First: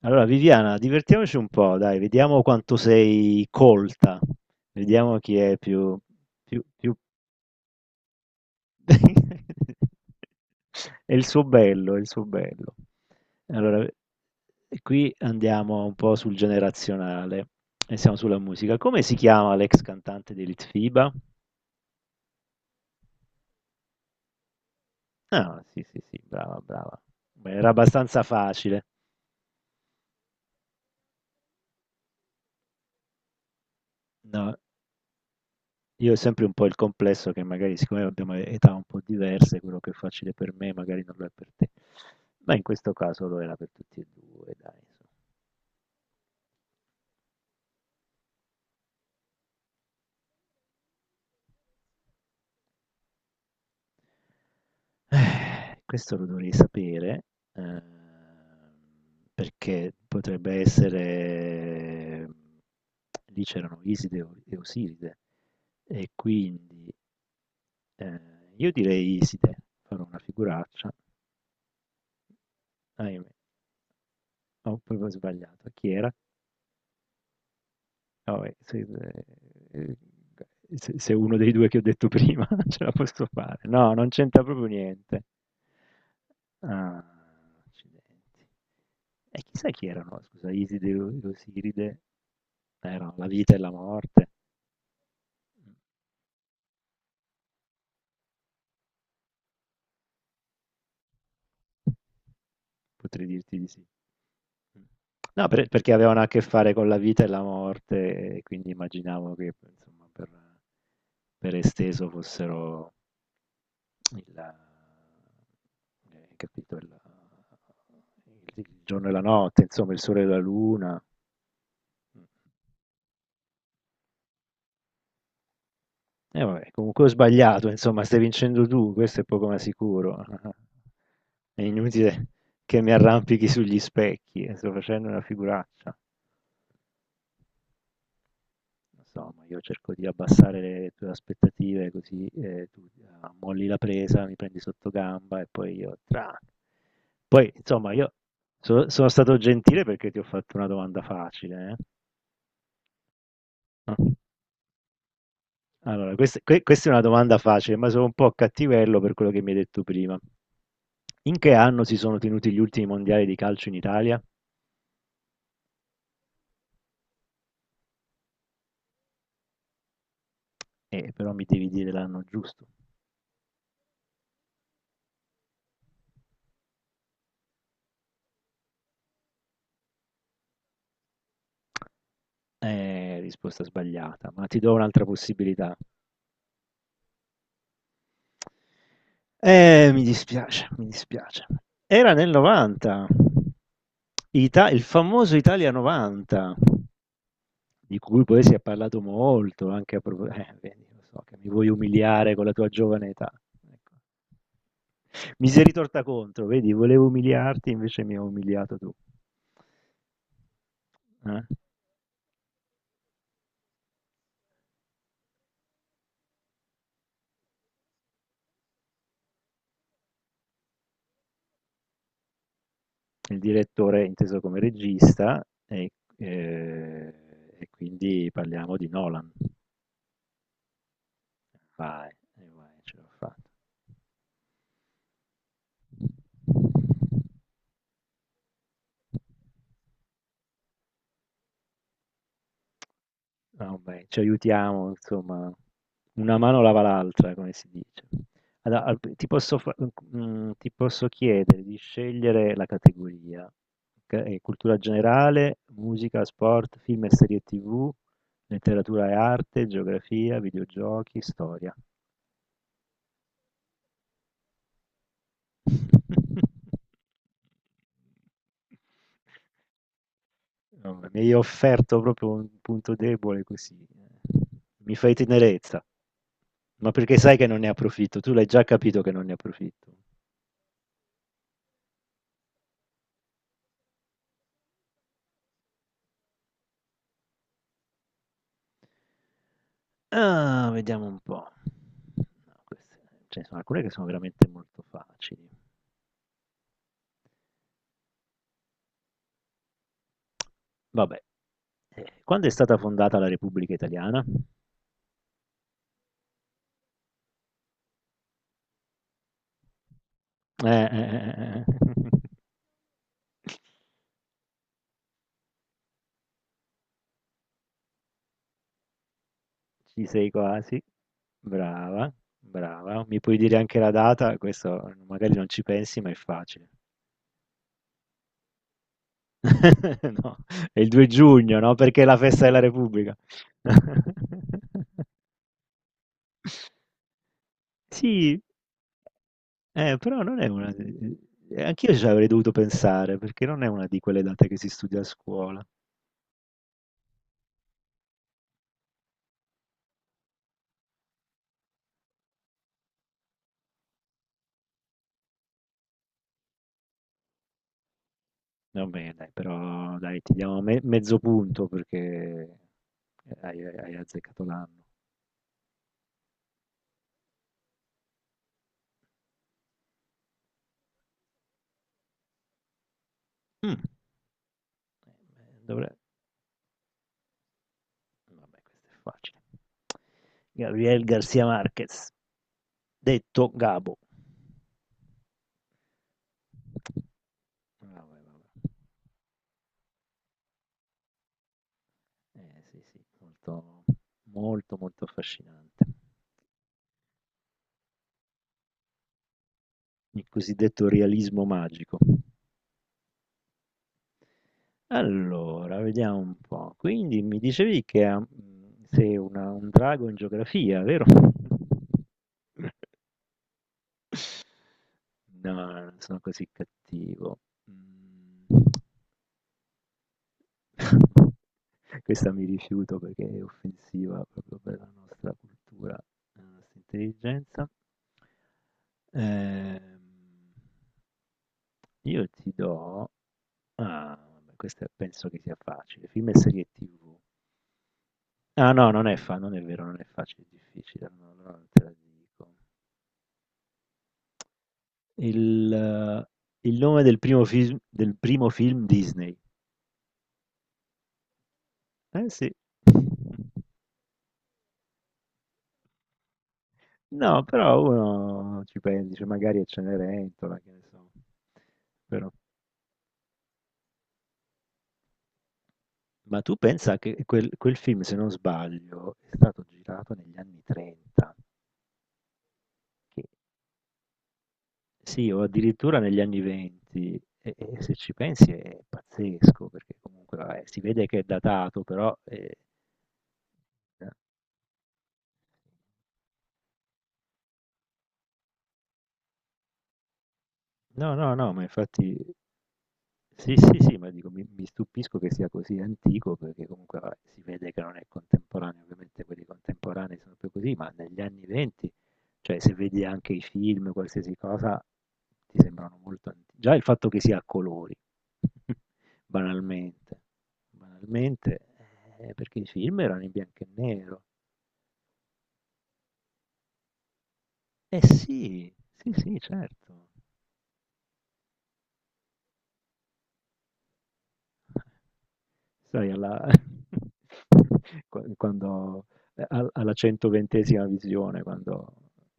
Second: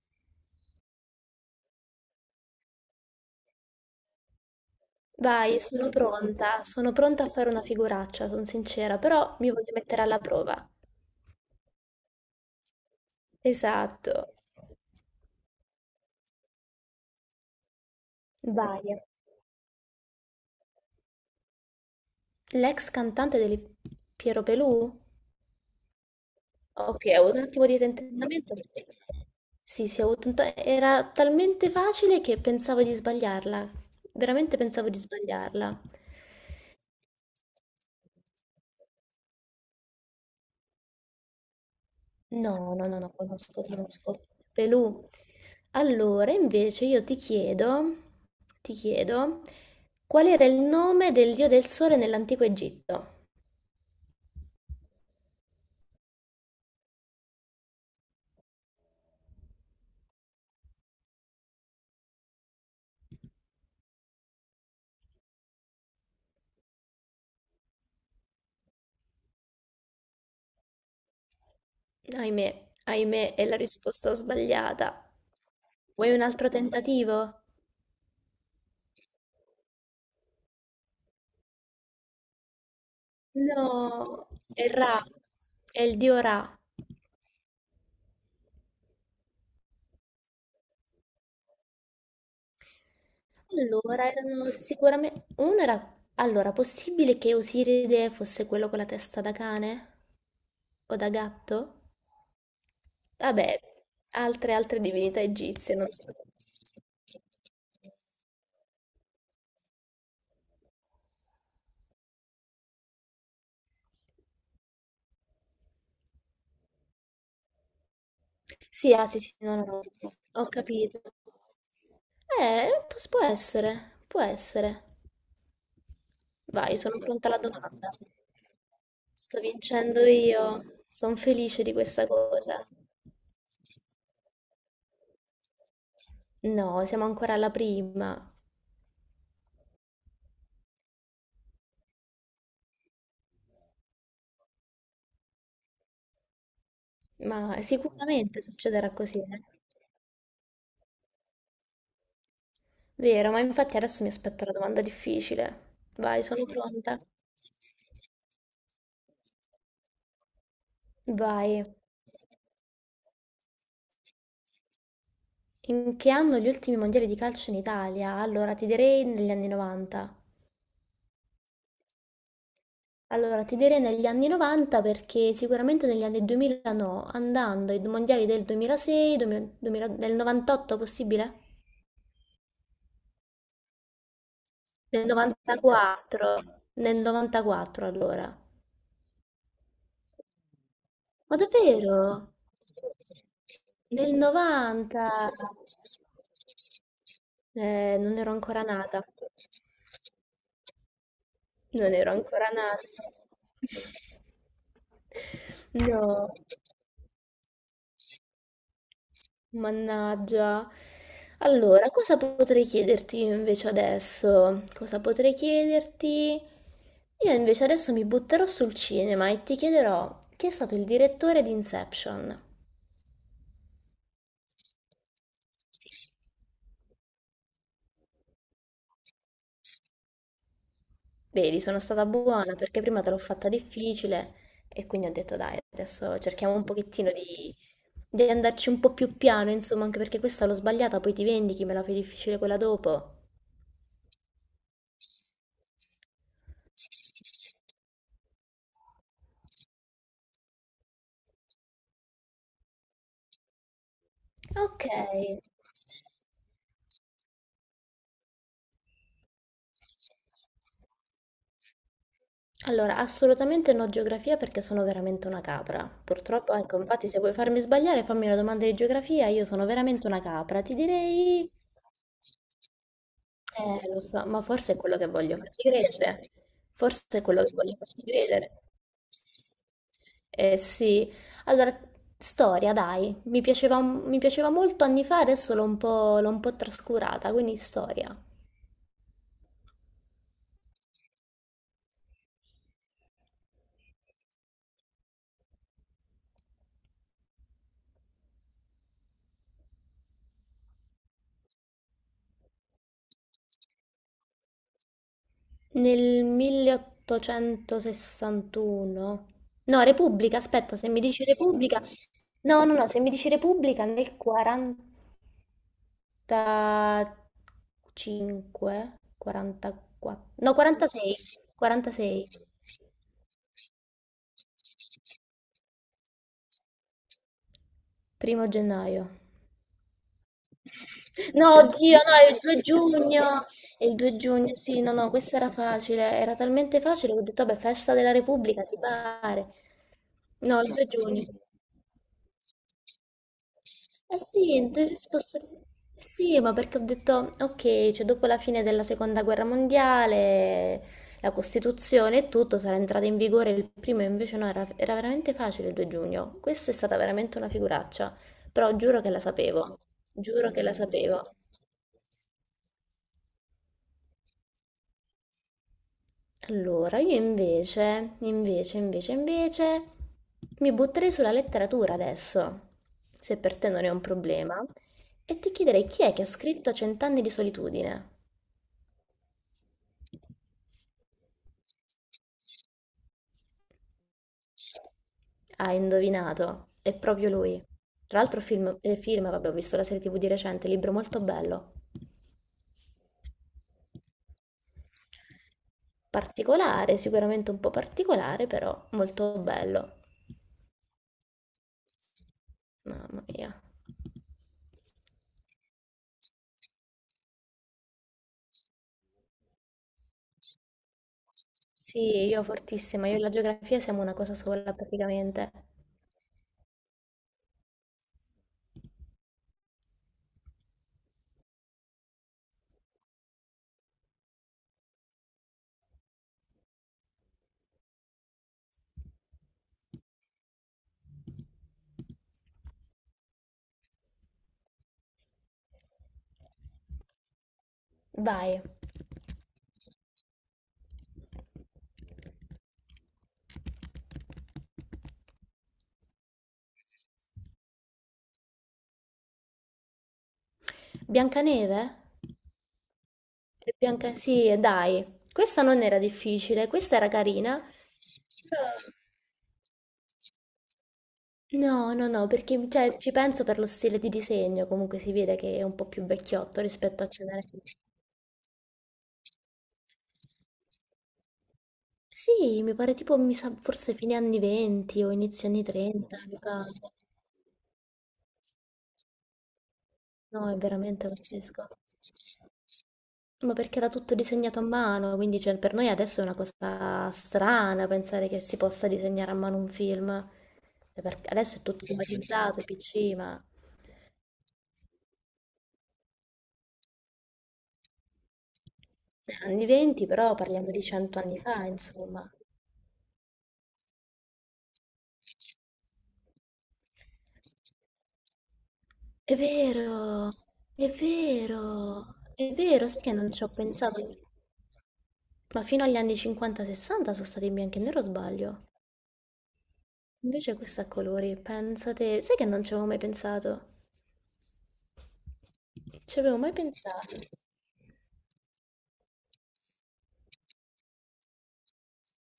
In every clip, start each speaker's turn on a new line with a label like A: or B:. A: Allora, Viviana, divertiamoci un po', dai, vediamo quanto sei colta, vediamo chi è
B: Vai,
A: più, più,
B: sono
A: più...
B: pronta a fare una figuraccia, sono sincera, però mi voglio mettere alla prova.
A: È il suo bello, è il suo bello. Allora,
B: Esatto.
A: qui andiamo un po' sul generazionale e siamo sulla musica.
B: Vai.
A: Come si chiama l'ex cantante di Litfiba?
B: L'ex cantante del Piero Pelù?
A: Ah, sì, sì, sì, brava, brava.
B: Ok, ho avuto un
A: Beh,
B: attimo
A: era
B: di
A: abbastanza
B: tentennamento.
A: facile.
B: Sì, sì, ho avuto un ta- era talmente facile che pensavo di sbagliarla.
A: No.
B: Veramente pensavo di sbagliarla.
A: Io ho sempre un po' il complesso che magari siccome abbiamo età un po' diverse, quello che è facile per me magari non lo è per te.
B: No,
A: Ma in
B: no,
A: questo
B: no, no,
A: caso lo era
B: conosco,
A: per tutti e
B: conosco.
A: due, dai, insomma.
B: Pelù. Allora, invece io ti chiedo, qual era il nome del dio del sole nell'antico Egitto?
A: Questo lo dovrei sapere, ehm, perché potrebbe essere. Lì c'erano Iside e Osiride, e quindi eh, io direi Iside, farò una figuraccia.
B: Ahimè,
A: Ahimè,
B: ahimè, è la risposta
A: ho proprio
B: sbagliata.
A: sbagliato. Chi era?
B: Vuoi un altro tentativo?
A: No, beh, ehm, se uno dei 2 che ho detto prima ce la posso fare. No, non
B: No,
A: c'entra proprio
B: è Ra,
A: niente.
B: è il dio Ra.
A: Ah, accidenti. E chissà chi erano, scusa, Iside e e Osiride? Erano la vita e la
B: Allora,
A: morte.
B: erano sicuramente. Uno
A: Mm.
B: era. Allora, possibile che Osiride fosse quello con la testa da cane? O da gatto?
A: Potrei dirti
B: Vabbè,
A: di sì.
B: altre
A: Mm.
B: divinità
A: No, per-
B: egizie, non
A: perché
B: so.
A: avevano a che fare con la vita e la morte, e quindi immaginavo che, insomma, per esteso fossero il, capito, il
B: Sì,
A: giorno
B: ah,
A: e
B: sì,
A: la
B: sì, no,
A: notte,
B: no, no,
A: insomma, il sole e la
B: ho
A: luna.
B: capito.
A: Mh.
B: Può essere, può essere.
A: Eh vabbè,
B: Vai, sono
A: comunque ho
B: pronta alla
A: sbagliato,
B: domanda.
A: insomma, stai vincendo tu, questo è
B: Sto
A: poco ma
B: vincendo
A: sicuro.
B: io, sono
A: È
B: felice di questa
A: inutile
B: cosa.
A: che mi arrampichi sugli specchi, sto facendo una figuraccia.
B: No, siamo ancora alla prima,
A: Lo so, ma io cerco di abbassare le tue aspettative così tu molli la presa, mi prendi sotto gamba e poi io tra. Poi,
B: ma
A: insomma, io
B: sicuramente
A: so-
B: succederà
A: sono
B: così,
A: stato
B: eh.
A: gentile perché ti ho fatto una domanda facile. Eh.
B: Vero, ma infatti adesso mi
A: No?
B: aspetto la domanda difficile.
A: Allora,
B: Vai,
A: questa,
B: sono
A: que- questa è una
B: pronta.
A: domanda facile, ma sono un po' cattivello per quello che mi hai detto prima. In che
B: Vai.
A: anno si sono tenuti gli ultimi mondiali di calcio in Italia?
B: In che anno gli ultimi mondiali di calcio in Italia? Allora, ti direi negli anni 90.
A: Però mi devi dire l'anno giusto.
B: Allora, ti direi negli anni 90 perché sicuramente negli anni 2000 no, andando ai mondiali del 2006, 2000 del 98 possibile?
A: Risposta sbagliata, ma ti do
B: Del
A: un'altra possibilità.
B: 94, nel 94 allora.
A: Mi dispiace, mi
B: Ma
A: dispiace. Era nel
B: davvero?
A: '90.
B: Nel
A: Ita il
B: 90?
A: famoso Italia '90, di
B: Non
A: cui
B: ero
A: poi si è
B: ancora
A: parlato
B: nata.
A: molto anche a propo vedi, lo so che mi vuoi
B: Non ero
A: umiliare con
B: ancora
A: la tua
B: nata.
A: giovane età. Ecco. Mi sei ritorta
B: No,
A: contro, vedi, volevo umiliarti, invece mi hai umiliato tu.
B: mannaggia.
A: Eh?
B: Allora, cosa potrei chiederti io invece adesso? Cosa potrei chiederti? Io invece adesso mi butterò sul cinema e ti chiederò chi è stato il direttore di Inception.
A: Il direttore è inteso come regista
B: Sì.
A: ehm, e quindi parliamo di Nolan.
B: Vedi, sono stata
A: Vai, e
B: buona
A: vai,
B: perché
A: ce
B: prima
A: l'ho
B: te l'ho fatta
A: fatta.
B: difficile e quindi ho detto dai, adesso cerchiamo un pochettino di andarci un po' più piano, insomma, anche perché questa l'ho sbagliata, poi ti vendichi, me la fai difficile quella dopo.
A: Vabbè, ci aiutiamo, insomma, una mano lava l'altra, come si dice. Allora, ti posso chiedere di scegliere la categoria, ok? Cultura
B: Ok,
A: generale, musica, sport, film e serie TV, letteratura e arte, geografia, videogiochi, storia.
B: allora assolutamente no geografia perché sono veramente una capra. Purtroppo, ecco, infatti se vuoi farmi sbagliare, fammi una domanda di geografia, io sono veramente una capra. Ti
A: No, mi hai
B: direi.
A: offerto proprio un punto debole così.
B: Lo so, ma
A: Eh.
B: forse è
A: Mi
B: quello che
A: fai
B: voglio farti
A: tenerezza.
B: credere.
A: Ma
B: Forse
A: perché
B: è
A: sai
B: quello
A: che
B: che
A: non ne
B: voglio farti
A: approfitto, tu l'hai
B: credere.
A: già capito che non ne approfitto.
B: Eh sì, allora, storia, dai, mi piaceva molto anni fa, adesso l'ho un po' trascurata, quindi storia.
A: Ah, vediamo un po'. No, queste- Ce ne sono alcune che sono veramente molto facili. Vabbè, quando è stata fondata la Repubblica Italiana?
B: Nel 1861, no, Repubblica,
A: Eh,
B: aspetta, se mi
A: eh,
B: dici
A: eh, eh,
B: Repubblica, no, no, no, se mi dici
A: eh.
B: Repubblica nel 40, 45,
A: Ci sei
B: 44, no,
A: quasi.
B: 46,
A: Brava,
B: 46,
A: brava. Mi puoi dire anche la data? Questo magari non ci pensi, ma è facile.
B: 1º gennaio.
A: No, è il 2
B: No,
A: giugno, no?
B: oddio,
A: Perché è
B: no,
A: la
B: è il
A: festa della
B: 2
A: Repubblica.
B: giugno, è il 2 giugno, sì, no, no, questa era facile, era talmente facile che ho detto, vabbè, festa della
A: Sì,
B: Repubblica, ti pare.
A: Però non è
B: No,
A: una.
B: il 2 giugno.
A: Anch'io ci avrei dovuto pensare, perché non è una di
B: Eh
A: quelle date che si
B: sì,
A: studia a scuola.
B: sì, ma perché ho detto, ok, cioè dopo la fine della seconda guerra mondiale, la Costituzione e tutto sarà entrata in vigore il primo, invece no, era veramente facile il 2 giugno. Questa è stata veramente una figuraccia, però giuro che
A: Vabbè,
B: la
A: dai,
B: sapevo,
A: però dai, ti
B: giuro
A: diamo
B: che la
A: mezzo
B: sapevo.
A: punto perché hai azzeccato l'anno.
B: Allora, io invece, mi butterei sulla letteratura adesso, se per te
A: Mm.
B: non è un problema, e ti chiederei
A: Dovre-
B: chi è che ha scritto Cent'anni di solitudine?
A: Vabbè, questo è facile. Gabriel Garcia Marquez, detto Gabo.
B: Hai indovinato, è proprio lui. Tra
A: Vabbè,
B: l'altro
A: vabbè.
B: film, vabbè, ho visto la serie TV di recente, libro molto bello.
A: Sì, sì, molto, molto, molto affascinante.
B: Particolare, sicuramente un po' particolare, però molto bello.
A: Il cosiddetto realismo magico.
B: Mamma mia.
A: Allora, vediamo un po'. Quindi mi dicevi che sei un drago in geografia, vero?
B: Sì, io fortissima, io e la geografia siamo una cosa sola
A: No,
B: praticamente.
A: non sono così cattivo. Mm. Questa mi rifiuto perché è offensiva proprio per la nostra cultura, la nostra intelligenza. Ehm, io ti do. Ah, vabbè, questa penso che sia facile. Film e serie TV.
B: Vai.
A: Ah no, non è vero, non è facile, è difficile, no, allora non te la dico. Il nome del primo film, Disney.
B: Biancaneve?
A: Eh sì.
B: Sì, dai. Questa non era difficile, questa era
A: No,
B: carina.
A: però
B: Però
A: uno ci pensa, dice magari è Cenerentola, che ne so.
B: No, no, no,
A: Però-
B: perché cioè, ci penso per lo stile di disegno, comunque si vede che è un po' più
A: ma tu
B: vecchiotto
A: pensa
B: rispetto a
A: che
B: Cenere.
A: quel film, se non sbaglio, è stato girato negli anni 30,
B: Sì, mi pare tipo,
A: che-
B: mi sa, forse fine anni 20 o
A: sì, o
B: inizio anni
A: addirittura
B: 30,
A: negli
B: mi
A: anni
B: pare.
A: 20, e se ci pensi è pazzesco, perché comunque
B: No, è
A: vabbè, si vede
B: veramente
A: che è
B: pazzesco.
A: datato, però.
B: Ma perché era tutto disegnato a mano, quindi cioè, per noi adesso è una cosa strana pensare che si possa disegnare a mano un film. Cioè,
A: No,
B: perché
A: no, no,
B: adesso
A: ma
B: è tutto
A: infatti
B: automatizzato, PC, ma
A: sì, sì, sì, ma dico, mi stupisco che sia così antico perché comunque vabbè, si vede che non è contemporaneo, ovviamente quelli
B: anni 20
A: contemporanei sono
B: però
A: più
B: parliamo
A: così,
B: di
A: ma
B: 100
A: negli
B: anni
A: anni
B: fa,
A: venti,
B: insomma.
A: cioè se vedi anche i film, qualsiasi cosa, ti sembrano molto antichi. Già il fatto che sia a colori,
B: È
A: banalmente,
B: vero, è
A: banalmente,
B: vero, è
A: perché i
B: vero,
A: film
B: sai che
A: erano in
B: non ci ho
A: bianco e
B: pensato,
A: nero.
B: ma fino agli anni 50-60 sono stati in bianco e nero,
A: Eh
B: o sbaglio.
A: sì, sì, sì, certo.
B: Invece questo è a colori, pensate, sai che non ci avevo mai pensato?
A: Sai
B: Ci avevo
A: alla
B: mai pensato?
A: quan quando al alla 120ª visione, quando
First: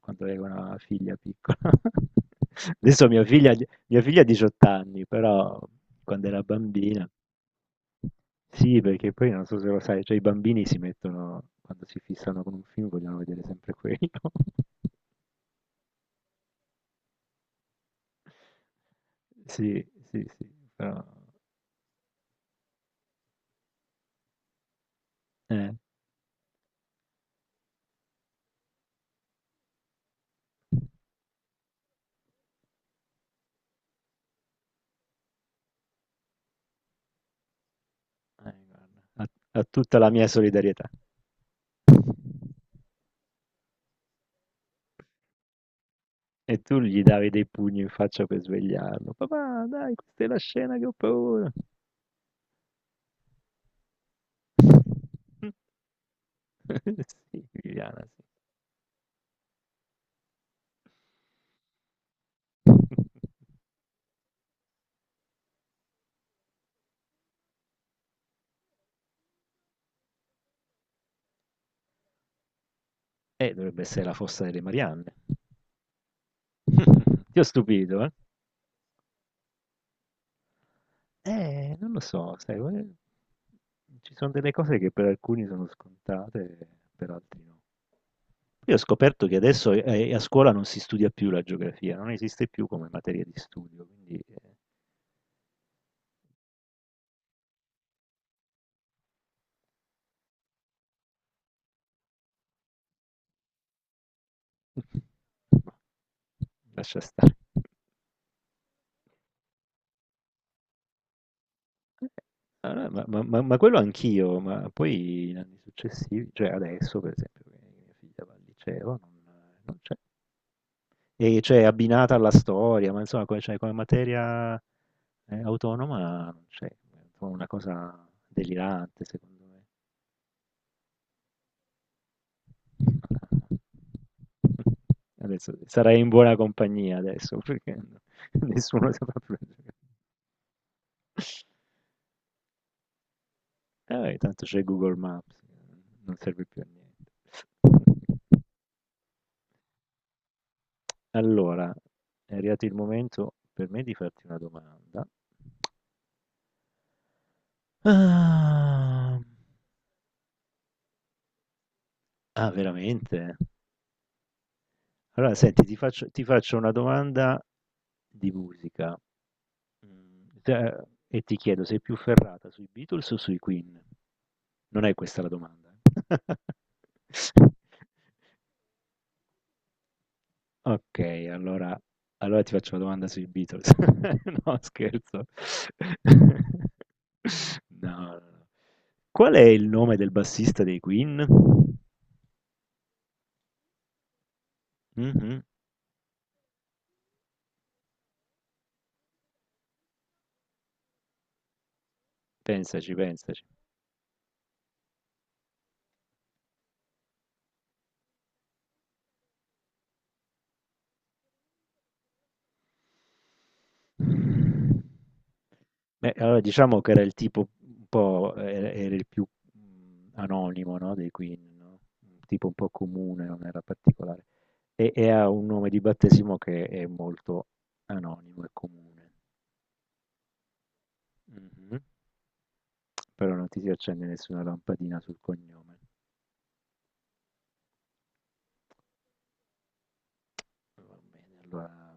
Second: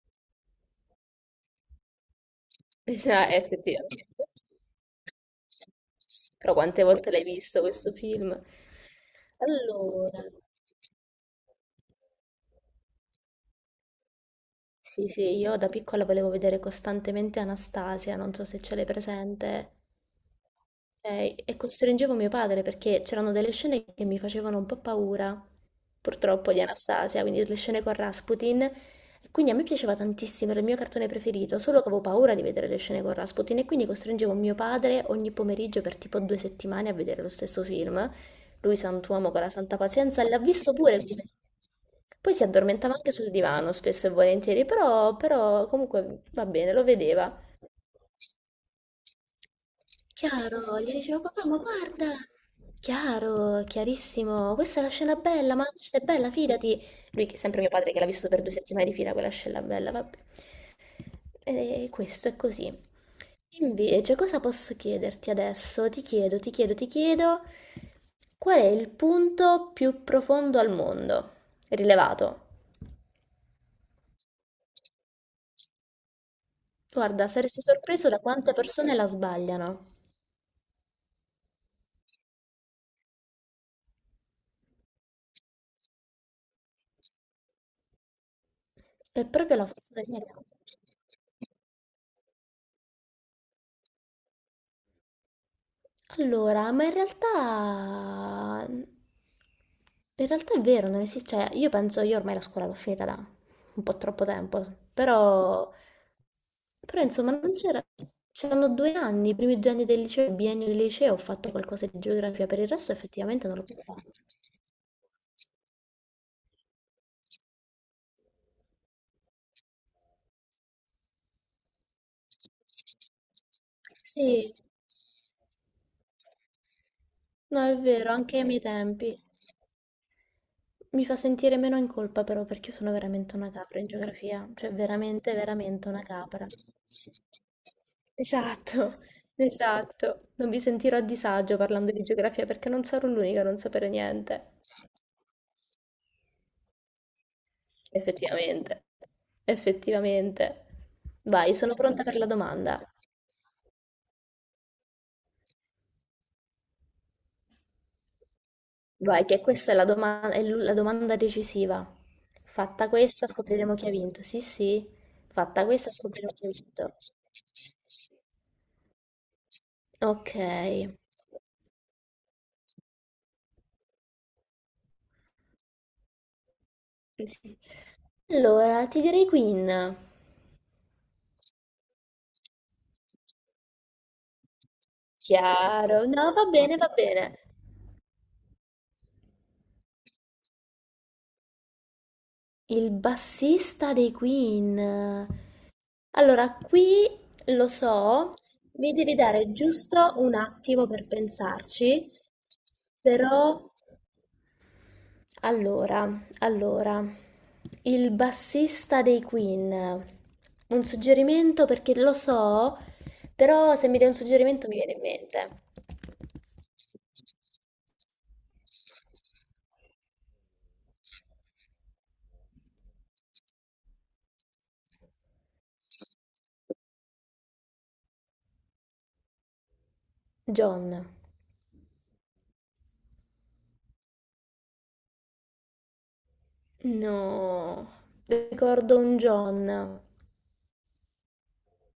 A: quando avevo una figlia piccola. Adesso
B: Sì,
A: mia
B: effettivamente.
A: figlia ha 18 anni, però quando era
B: Però quante
A: bambina
B: volte l'hai visto questo film?
A: sì, perché poi non so se lo sai,
B: Allora,
A: cioè i bambini si mettono quando si fissano con un film vogliono vedere sempre quello.
B: sì, sì, io da piccola volevo vedere costantemente Anastasia, non so se ce l'hai presente.
A: Sì, sì, sì, però
B: E costringevo mio padre perché c'erano delle scene che mi facevano un po' paura,
A: eh,
B: purtroppo, di Anastasia, quindi le scene con Rasputin. E quindi a me piaceva tantissimo, era il mio cartone preferito, solo che avevo paura di vedere le scene con Rasputin e quindi costringevo mio padre ogni pomeriggio per tipo 2 settimane a vedere lo stesso film.
A: eh
B: Lui,
A: guarda, ha
B: sant'uomo con la
A: ha
B: santa
A: tutta la
B: pazienza,
A: mia
B: l'ha visto
A: solidarietà.
B: pure come. Poi si addormentava anche sul divano, spesso e volentieri, però comunque va
A: E
B: bene,
A: tu
B: lo
A: gli davi
B: vedeva.
A: dei pugni in faccia per svegliarlo. Papà, dai, questa è la scena
B: Chiaro,
A: che ho
B: gli dicevo papà,
A: paura.
B: ma guarda, chiaro, chiarissimo, questa è una scena bella, ma questa è bella, fidati. Lui, che è
A: Sì,
B: sempre mio padre, che
A: Viviana,
B: l'ha
A: sì.
B: visto per 2 settimane di fila quella scena bella, vabbè. E questo è così. Invece, cosa posso chiederti adesso? Ti chiedo, qual è il punto più profondo al mondo? Rilevato.
A: Dovrebbe essere la fossa delle Marianne.
B: Guarda,
A: Ti ho
B: saresti
A: stupito,
B: sorpreso
A: eh?
B: da quante persone la sbagliano.
A: Non lo so, sai, ci sono delle cose che per alcuni sono scontate, per altri no. Io ho
B: È
A: scoperto che
B: proprio la
A: adesso
B: forza degli
A: a
B: amici.
A: scuola non si studia più la geografia, non esiste più come materia di studio, quindi
B: Allora, in realtà è vero, non esiste. Cioè, io penso, io ormai la scuola l'ho finita da un po' troppo tempo, però.
A: lascia
B: Però insomma
A: stare.
B: non c'era. C'erano 2 anni, i primi 2 anni del liceo, il biennio del liceo, ho fatto qualcosa di geografia, per il
A: Allora,
B: resto
A: ma, ma- ma-
B: effettivamente
A: ma
B: non l'ho più
A: quello
B: fatto.
A: anch'io, ma poi in anni successivi, cioè adesso per esempio, che mia figlia va al liceo, non c'è. E c'è abbinata alla storia, ma insomma, cioè, come
B: Sì,
A: materia autonoma non c'è. È un po' una
B: no, è
A: cosa
B: vero, anche ai miei
A: delirante,
B: tempi.
A: secondo me.
B: Mi fa sentire meno in colpa però perché io sono veramente una capra in geografia, cioè veramente,
A: Adesso
B: veramente
A: sarai
B: una
A: in buona
B: capra.
A: compagnia adesso, perché nessuno
B: Esatto,
A: sa proprio.
B: esatto. Non mi sentirò a disagio parlando di geografia perché non sarò l'unica a non sapere
A: Tanto
B: niente.
A: c'è Google Maps, non serve più a niente.
B: Effettivamente, effettivamente. Vai,
A: Allora,
B: sono pronta per la
A: è arrivato il
B: domanda.
A: momento per me di farti una domanda. Ah,
B: Vai, che questa è la domanda decisiva.
A: ah,
B: Fatta questa,
A: veramente?
B: scopriremo chi ha vinto. Sì, sì,
A: Allora, senti,
B: fatta
A: ti
B: questa,
A: faccio, ti
B: scopriremo chi ha
A: faccio una
B: vinto.
A: domanda di musica.
B: Ok.
A: E ti chiedo, sei più ferrata sui Beatles o sui Queen? Non è questa la domanda. Eh.
B: Sì. Allora, Tigray Queen.
A: Okay, allora ti faccio una domanda sui Beatles. No, scherzo.
B: Chiaro. No, va bene, va bene.
A: No, no, no. Qual è il nome del bassista dei Queen?
B: Il bassista dei Queen.
A: Mh-mh.
B: Allora, qui lo so, mi devi dare giusto un attimo per pensarci,
A: Pensaci, pensaci.
B: però allora, allora, il bassista dei Queen. Un suggerimento perché lo so, però se mi dai un suggerimento mi viene in mente.
A: Beh, allora diciamo che era il tipo un po' era il più, anonimo, no, dei Queen, no, un tipo un po' comune, non era particolare. E ha un nome di battesimo che è molto anonimo e comune.
B: John.
A: Mh-mh. Però non ti si accende nessuna lampadina sul cognome.
B: No, ricordo un John.
A: Va bene, allora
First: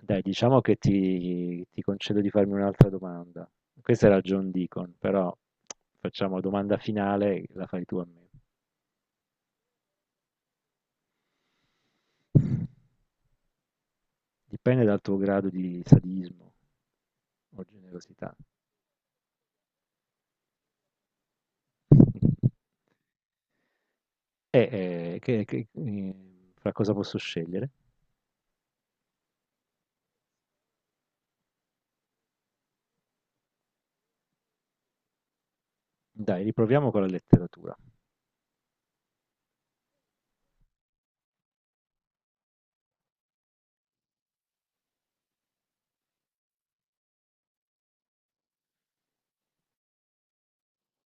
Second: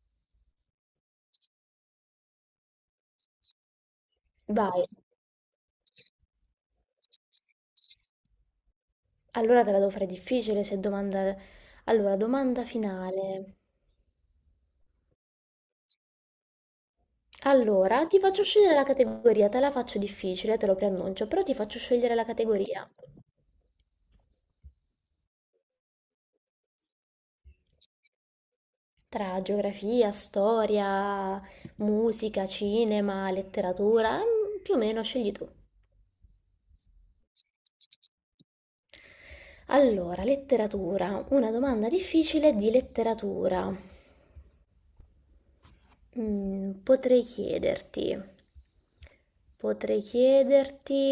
A: dai, diciamo che ti concedo di farmi un'altra domanda. Questa era John
B: Vai,
A: Deacon, però facciamo domanda finale, la fai tu a me.
B: allora te la devo fare difficile se domanda. Allora, domanda finale.
A: Dipende dal tuo grado di sadismo o
B: Allora, ti
A: generosità.
B: faccio scegliere la categoria, te la faccio difficile, te lo preannuncio, però ti faccio scegliere la categoria
A: E eh, che- che- eh, fra cosa posso scegliere?
B: tra geografia, storia, musica, cinema, letteratura, più o meno scegli tu.
A: Dai, riproviamo con la letteratura.
B: Allora, letteratura, una domanda difficile di letteratura. Mm, potrei chiederti, potrei chiederti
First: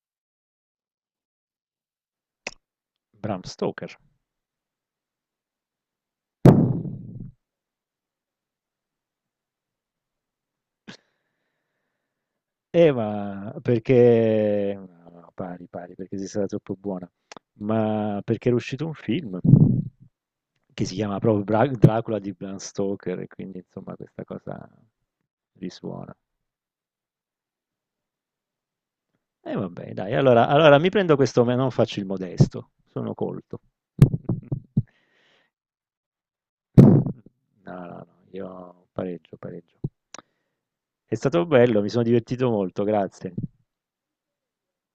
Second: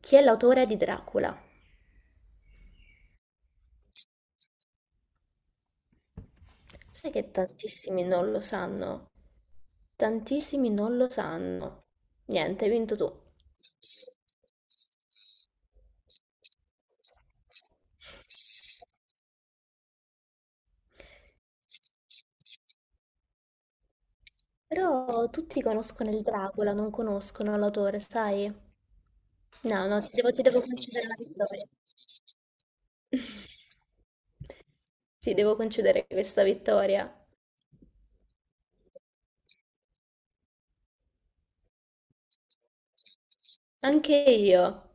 B: chi è l'autore di Dracula.
A: Bram Stoker.
B: Sai che tantissimi non lo sanno. Tantissimi non lo sanno. Niente, hai vinto tu.
A: Ma perché no, no, pari, pari, perché sei stata troppo buona. Ma perché era uscito un film che si chiama proprio Dracula di Bram Stoker, e quindi insomma questa cosa
B: Però tutti conoscono
A: risuona.
B: il Dracula, non conoscono l'autore, sai?
A: E
B: No,
A: vabbè,
B: no, ti
A: dai,
B: devo ti
A: allora,
B: devo
A: allora mi
B: concedere
A: prendo
B: la
A: questo, ma
B: vittoria.
A: non faccio il modesto, sono colto.
B: Ti devo concedere questa
A: No,
B: vittoria.
A: no, no, io pareggio, pareggio. È stato bello, mi sono divertito molto, grazie.
B: Anche io.